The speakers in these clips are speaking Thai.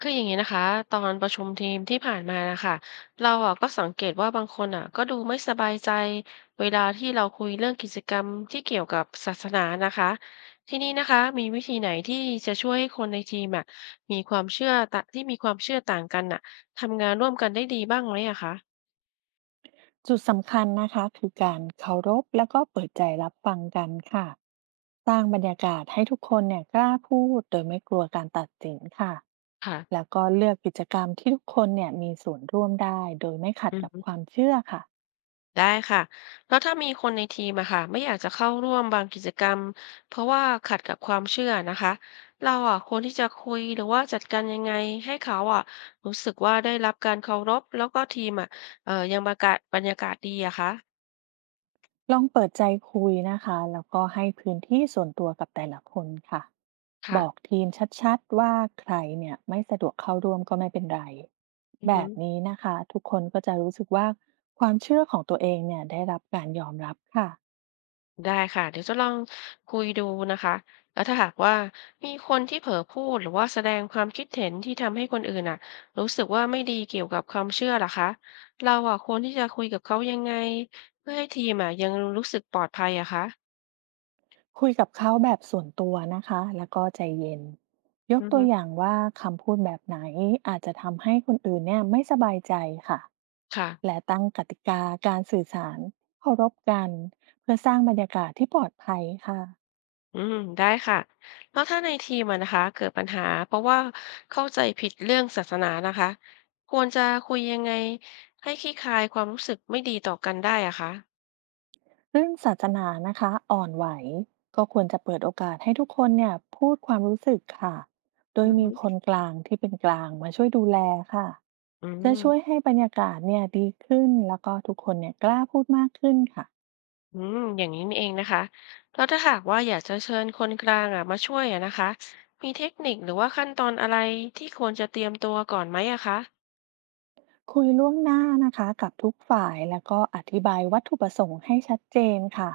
คืออย่างนี้นะคะตอนประชุมทีมที่ผ่านมานะคะเราอ่ะก็สังเกตว่าบางคนอ่ะก็ดูไม่สบายใจเวลาที่เราคุยเรื่องกิจกรรมที่เกี่ยวกับศาสนานะคะที่นี่นะคะมีวิธีไหนที่จะช่วยให้คนในทีมอ่ะมีความเชื่อตะที่มีความเชื่อต่างกันอ่ะทำงานร่วมกันได้ดีบ้างไหมอะคะจุดสำคัญนะคะคือการเคารพแล้วก็เปิดใจรับฟังกันค่ะสร้างบรรยากาศให้ทุกคนเนี่ยกล้าพูดโดยไม่กลัวการตัดสินค่ะค่ะแล้วก็เลือกกิจกรรมที่ทุกคนเนี่ยมีส่วนร่วมได้โดยไม่ขัดอืกับม ความเชื่อค่ะ ได้ค่ะแล้วถ้ามีคนในทีมอะค่ะไม่อยากจะเข้าร่วมบางกิจกรรมเพราะว่าขัดกับความเชื่อนะคะเราอะควรที่จะคุยหรือว่าจัดการยังไงให้เขาอะรู้สึกว่าได้รับการเคารพแล้วก็ทีมอะยังบรรยากาศดีอะคะลองเปิดใจคุยนะคะแล้วก็ให้พื้นที่ส่วนตัวกับแต่ละคนค่ะบค่ะอกทีมชัดๆว่าใครเนี่ยไม่สะดวกเข้าร่วมก็ไม่เป็นไรอือแบฮึ บนี้นะคะทุกคนก็จะรู้สึกว่าความเชื่อของตัวเองเนี่ยได้รับการยอมรับค่ะได้ค่ะเดี๋ยวจะลองคุยดูนะคะแล้วถ้าหากว่ามีคนที่เผลอพูดหรือว่าแสดงความคิดเห็นที่ทำให้คนอื่นอ่ะรู้สึกว่าไม่ดีเกี่ยวกับความเชื่อล่ะคะเราอ่ะควรที่จะคุยกับเขายังไงเพื่อให้ทีมอ่ะยังรู้สึกปลอดภัยอะคะคุยกับเขาแบบส่วนตัวนะคะแล้วก็ใจเย็นยอืกอตัฮึวอย่างว่าคำพูดแบบไหนอาจจะทำให้คนอื่นเนี่ยไม่สบายใจค่ะ ค่ะและตั้งกติกาการสื่อสารเคารพกันเพื่อสร้างบรรยากาศที่ปลอดภัยค่ะอืมได้ค่ะแล้วถ้าในทีมอะนะคะเกิดปัญหาเพราะว่าเข้าใจผิดเรื่องศาสนานะคะควรจะคุยยังไงให้คลี่คลายความรู้สึกไม่ดีต่อกันได้อะคะเรื่องศาสนานะคะอ่อนไหวก็ควรจะเปิดโอกาสให้ทุกคนเนี่ยพูดความรู้สึกค่ะโดยอือมีฮึคนกลางที่เป็นกลางมาช่วยดูแลค่ะอืจะช่วยม ให้บรรยากาศเนี่ยดีขึ้นแล้วก็ทุกคนเนี่ยกล้าพูดมากขึ้นค่ะ อืมอย่างนี้นี่เองนะคะแล้วถ้าหากว่าอยากจะเชิญคนกลางอ่ะมาช่วยอ่ะนะคะมีเทคนิคหรือว่าขั้นตอนอะไรที่ควรจะเตรียมตัวก่อนไหมอะคะคุยล่วงหน้านะคะกับทุกฝ่ายแล้วก็อธิบายวัตถุประสงค์ให้ชัดเจนค่ะ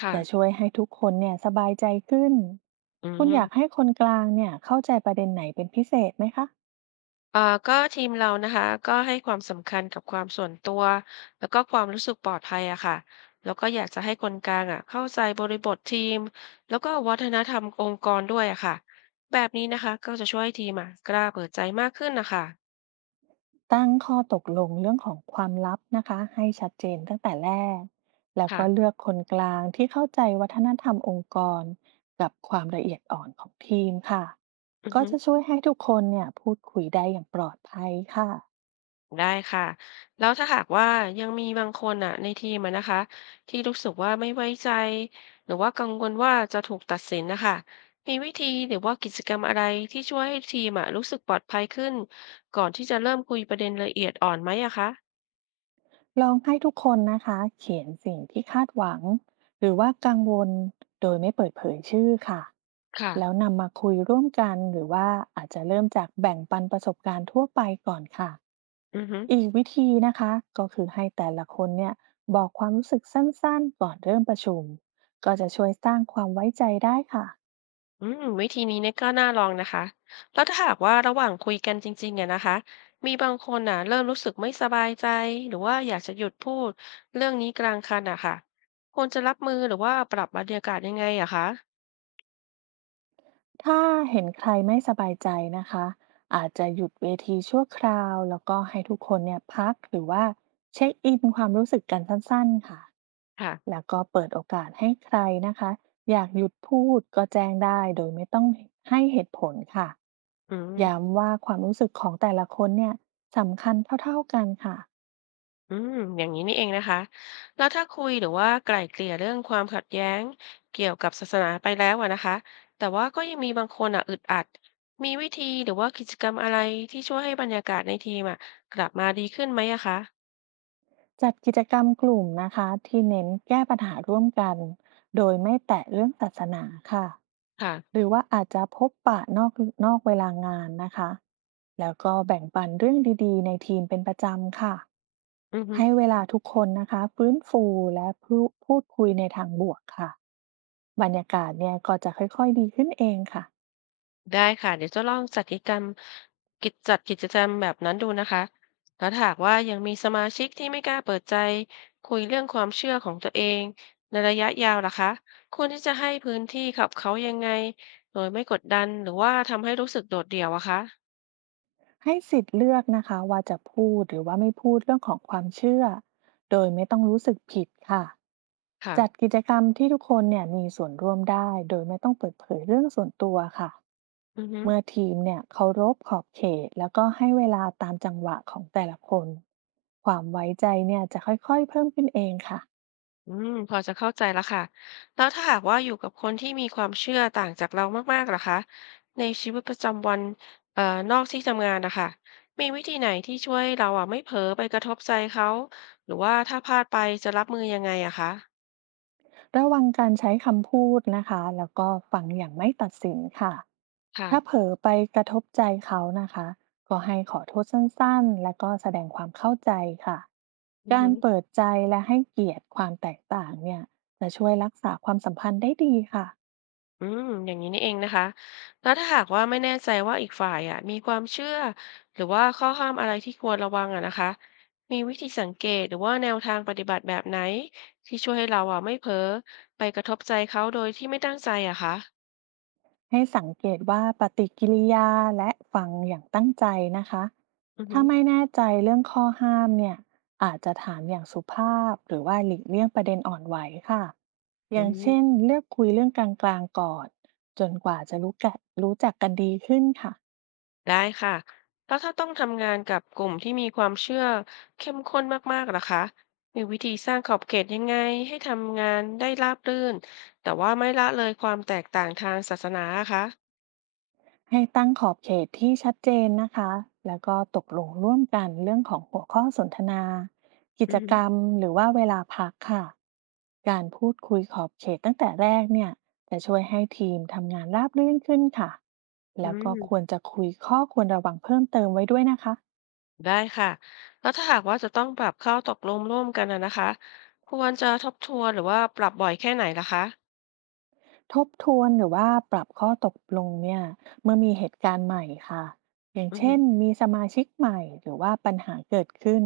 ค่ะจะช่วยให้ทุกคนเนี่ยสบายใจขึ้นอืคุณม อยากให้คนกลางเนี่ยเข้าใจประเด็นไหนเป็นพิเศษไหมคะเอ่อก็ทีมเรานะคะก็ให้ความสำคัญกับความส่วนตัวแล้วก็ความรู้สึกปลอดภัยอะค่ะแล้วก็อยากจะให้คนกลางอะเข้าใจบริบททีมแล้วก็วัฒนธรรมองค์กรด้วยอะค่ะแบบนี้นะคะก็จะช่วยให้ทีมอะกล้าเปิดใจมากขึ้นนะคะตั้งข้อตกลงเรื่องของความลับนะคะให้ชัดเจนตั้งแต่แรกแล้วค่ะก็เลือกคนกลางที่เข้าใจวัฒนธรรมองค์กรกับความละเอียดอ่อนของทีมค่ะอือก็ฮึ จะช่วยให้ทุกคนเนี่ยพูดคุยได้อย่างปลอดภัยค่ะ ได้ค่ะแล้วถ้าหากว่ายังมีบางคนอ่ะในทีมอะนะคะที่รู้สึกว่าไม่ไว้ใจหรือว่ากังวลว่าจะถูกตัดสินนะคะมีวิธีหรือว่ากิจกรรมอะไรที่ช่วยให้ทีมอ่ะรู้สึกปลอดภัยขึ้นก่อนที่จะเริ่มคุยประเด็นละเอียดอ่อนไหมอะคะลองให้ทุกคนนะคะเขียนสิ่งที่คาดหวังหรือว่ากังวลโดยไม่เปิดเผยชื่อค่ะค่ะแล้วนำมาคุยร่วมกันหรือว่าอาจจะเริ่มจากแบ่งปันประสบการณ์ทั่วไปก่อนค่ะอือฮึ อีกวิธีนะคะก็คือให้แต่ละคนเนี่ยบอกความรู้สึกสั้นๆก่อนเริ่มประชุมก็จะช่วยสร้างความไว้ใจได้ค่ะ อืมวิธีนี้เนี่ยก็น่าลองนะคะแล้วถ้าหากว่าระหว่างคุยกันจริงๆอะนะคะมีบางคนอ่ะเริ่มรู้สึกไม่สบายใจหรือว่าอยากจะหยุดพูดเรื่องนี้กลางคันอะค่ะควรจะรับมือหรือว่าปรับบรรยากาศยังไงอะคะถ้าเห็นใครไม่สบายใจนะคะอาจจะหยุดเวทีชั่วคราวแล้วก็ให้ทุกคนเนี่ยพักหรือว่าเช็คอินความรู้สึกกันสั้นๆค่ะค่ะแล้วก็เปิดโอกาสให้ใครนะคะอยากหยุดพูดก็แจ้งได้โดยไม่ต้องให้เหตุผลค่ะอืมย้ำว่าความรู้สึกของแต่ละคนเนี่ยสำคัญเท่าๆกันค่ะอืมอย่างนี้นี่เองนะคะแล้วถ้าคุยหรือว่าไกล่เกลี่ยเรื่องความขัดแย้งเกี่ยวกับศาสนาไปแล้วอะนะคะแต่ว่าก็ยังมีบางคนอ่ะอึดอัดมีวิธีหรือว่ากิจกรรมอะไรที่ช่วยให้บรรยากาศในทีมอะกลับมาดีขึ้นไหมอะคะ จัดกิจกรรมกลุ่มนะคะที่เน้นแก้ปัญหาร่วมกันโดยไม่แตะเรื่องศาสนาค่ะ ค่ะหรือว่าอาจจะพบปะนอกเวลางานนะคะ แล้วก็แบ่งปันเรื่องดีๆในทีมเป็นประจำค่ะ อือฮึให้เวลาทุกคนนะคะฟื้นฟูและพูดคุยในทางบวกค่ะ ได้ค่ะเดี๋ยวจะลองจัดกิจกรรมจัดกิจกรรมแบบนั้นดูนะคะแล้วถ้าหากว่ายังมีสมาชิกที่ไม่กล้าเปิดใจคุยเรื่องความเชื่อของตัวเองในระยะยาวล่ะคะควรที่จะให้พื้นที่กับเขายังไงโดยไม่กดดันหรือว่าทำให้รู้สึกโดดเดี่ยวอะคะให้สิทธิ์เลือกนะคะว่าจะพูดหรือว่าไม่พูดเรื่องของความเชื่อโดยไม่ต้องรู้สึกผิดค่ะค่ะจัดกิจกรรมที่ทุกคนเนี่ยมีส่วนร่วมได้โดยไม่ต้องเปิดเผยเรื่องส่วนตัวค่ะอือฮึ เมื่อทีมเนี่ยเคารพขอบเขตแล้วก็ให้เวลาตามจังหวะของแต่ละคนความไว้ใจเนี่ยจะค่อยๆเพิ่มขึ้นเองค่ะ อืมพอจะเข้าใจแล้วค่ะแล้วถ้าหากว่าอยู่กับคนที่มีความเชื่อต่างจากเรามากๆล่ะคะในชีวิตประจำวันเอ่อนอกที่ทำงานนะคะมีวิธีไหนที่ช่วยให้เราอ่ะไม่เผลอไปกระทบใจเขาหรือว่าถ้าพลาดไปจะรับมือยังไงอะคะระวังการใช้คำพูดนะคะแล้วก็ฟังอย่างไม่ตัดสินค่ะค่ะถ้าเผลอไปกระทบใจเขานะคะก็ให้ขอโทษสั้นๆและก็แสดงความเข้าใจค่ะอือกาฮึ รเปิดใจและให้เกียรติความแตกต่างเนี่ยจะช่วยรักษาความสัมพันธ์ได้ดีค่ะ อืมอย่างนี้นี่เองนะคะแล้วถ้าหากว่าไม่แน่ใจว่าอีกฝ่ายอ่ะมีความเชื่อหรือว่าข้อห้ามอะไรที่ควรระวังอ่ะนะคะมีวิธีสังเกตหรือว่าแนวทางปฏิบัติแบบไหนที่ช่วยให้เราอ่ะไม่เผลอไปกระทบใจเขาโดยที่ไม่ตั้งใจอะคะให้สังเกตว่าปฏิกิริยาและฟังอย่างตั้งใจนะคะ อือฮึถ้าไม่แน่ใจเรื่องข้อห้ามเนี่ยอาจจะถามอย่างสุภาพหรือว่าหลีกเลี่ยงประเด็นอ่อนไหวค่ะ ออืย่างเช่นมเลือกคุยเรื่องกลางๆก่อนจนกว่าจะรู้จักกันดีขึ้นค่ะ ได้ค่ะแล้วถ้าต้องทำงานกับกลุ่มที่มีความเชื่อเข้มข้นมากๆล่ะคะมีวิธีสร้างขอบเขตยังไงให้ทำงานได้ราบรื่นแต่ว่าไม่ละเลยความแตกต่างทางศาสนาอะคะให้ตั้งขอบเขตที่ชัดเจนนะคะ แล้วก็ตกลงร่วมกันเรื่องของหัวข้อสนทนากิอืจกรม รมหรือว่าเวลาพักค่ะการพูดคุยขอบเขตตั้งแต่แรกเนี่ยจะช่วยให้ทีมทำงานราบรื่นขึ้นค่ะอืแล้วก็ควรมจะคุยข้อควรระวังเพิ่มเติมไว้ด้วยนะคะ ได้ค่ะแล้วถ้าหากว่าจะต้องปรับข้อตกลงร่วมกันนะคะควรจะทบทวนหรือว่าปรับบ่อยแค่ไหนล่ะคะทบทวนหรือว่าปรับข้อตกลงเนี่ยเมื่อมีเหตุการณ์ใหม่ค่ะอย่างอือฮึเช่นมีสมาชิกใหม่หรือว่าปัญหาเกิดขึ้น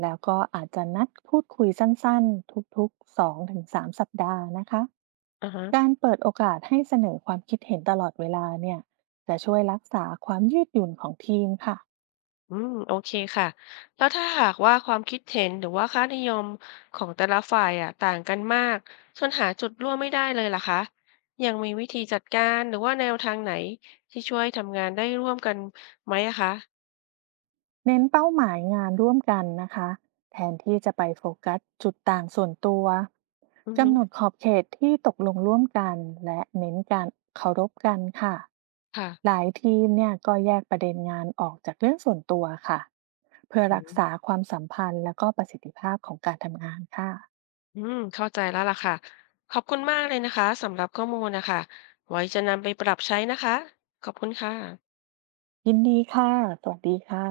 แล้วก็อาจจะนัดพูดคุยสั้นๆทุกๆ2-3สามสัปดาห์นะคะอ่าฮะการเปิดโอกาสให้เสนอความคิดเห็นตลอดเวลาเนี่ยจะช่วยรักษาความยืดหยุ่นของทีมค่ะ อืมโอเคค่ะแล้วถ้าหากว่าความคิดเห็นหรือว่าค่านิยมของแต่ละฝ่ายอะต่างกันมากจนหาจุดร่วมไม่ได้เลยล่ะคะยังมีวิธีจัดการหรือว่าแนวทางไหนที่ช่วยทำงานได้ร่วมกันไหมอะคะเน้นเป้าหมายงานร่วมกันนะคะแทนที่จะไปโฟกัสจุดต่างส่วนตัวอือฮึกำหนดขอบเขตที่ตกลงร่วมกันและเน้นการเคารพกันค่ะค่ะหลายทีมเนี่ยก็แยกประเด็นงานออกจากเรื่องส่วนตัวค่ะเพื่ออืรักษาม ความสัมพันธ์และก็ประสิทธิภาพของการทำงานค่ะอืมเข้าใจแล้วล่ะค่ะขอบคุณมากเลยนะคะสำหรับข้อมูลนะคะไว้จะนำไปปรับใช้นะคะขอบคุณค่ะยินดีค่ะสวัสดีค่ะ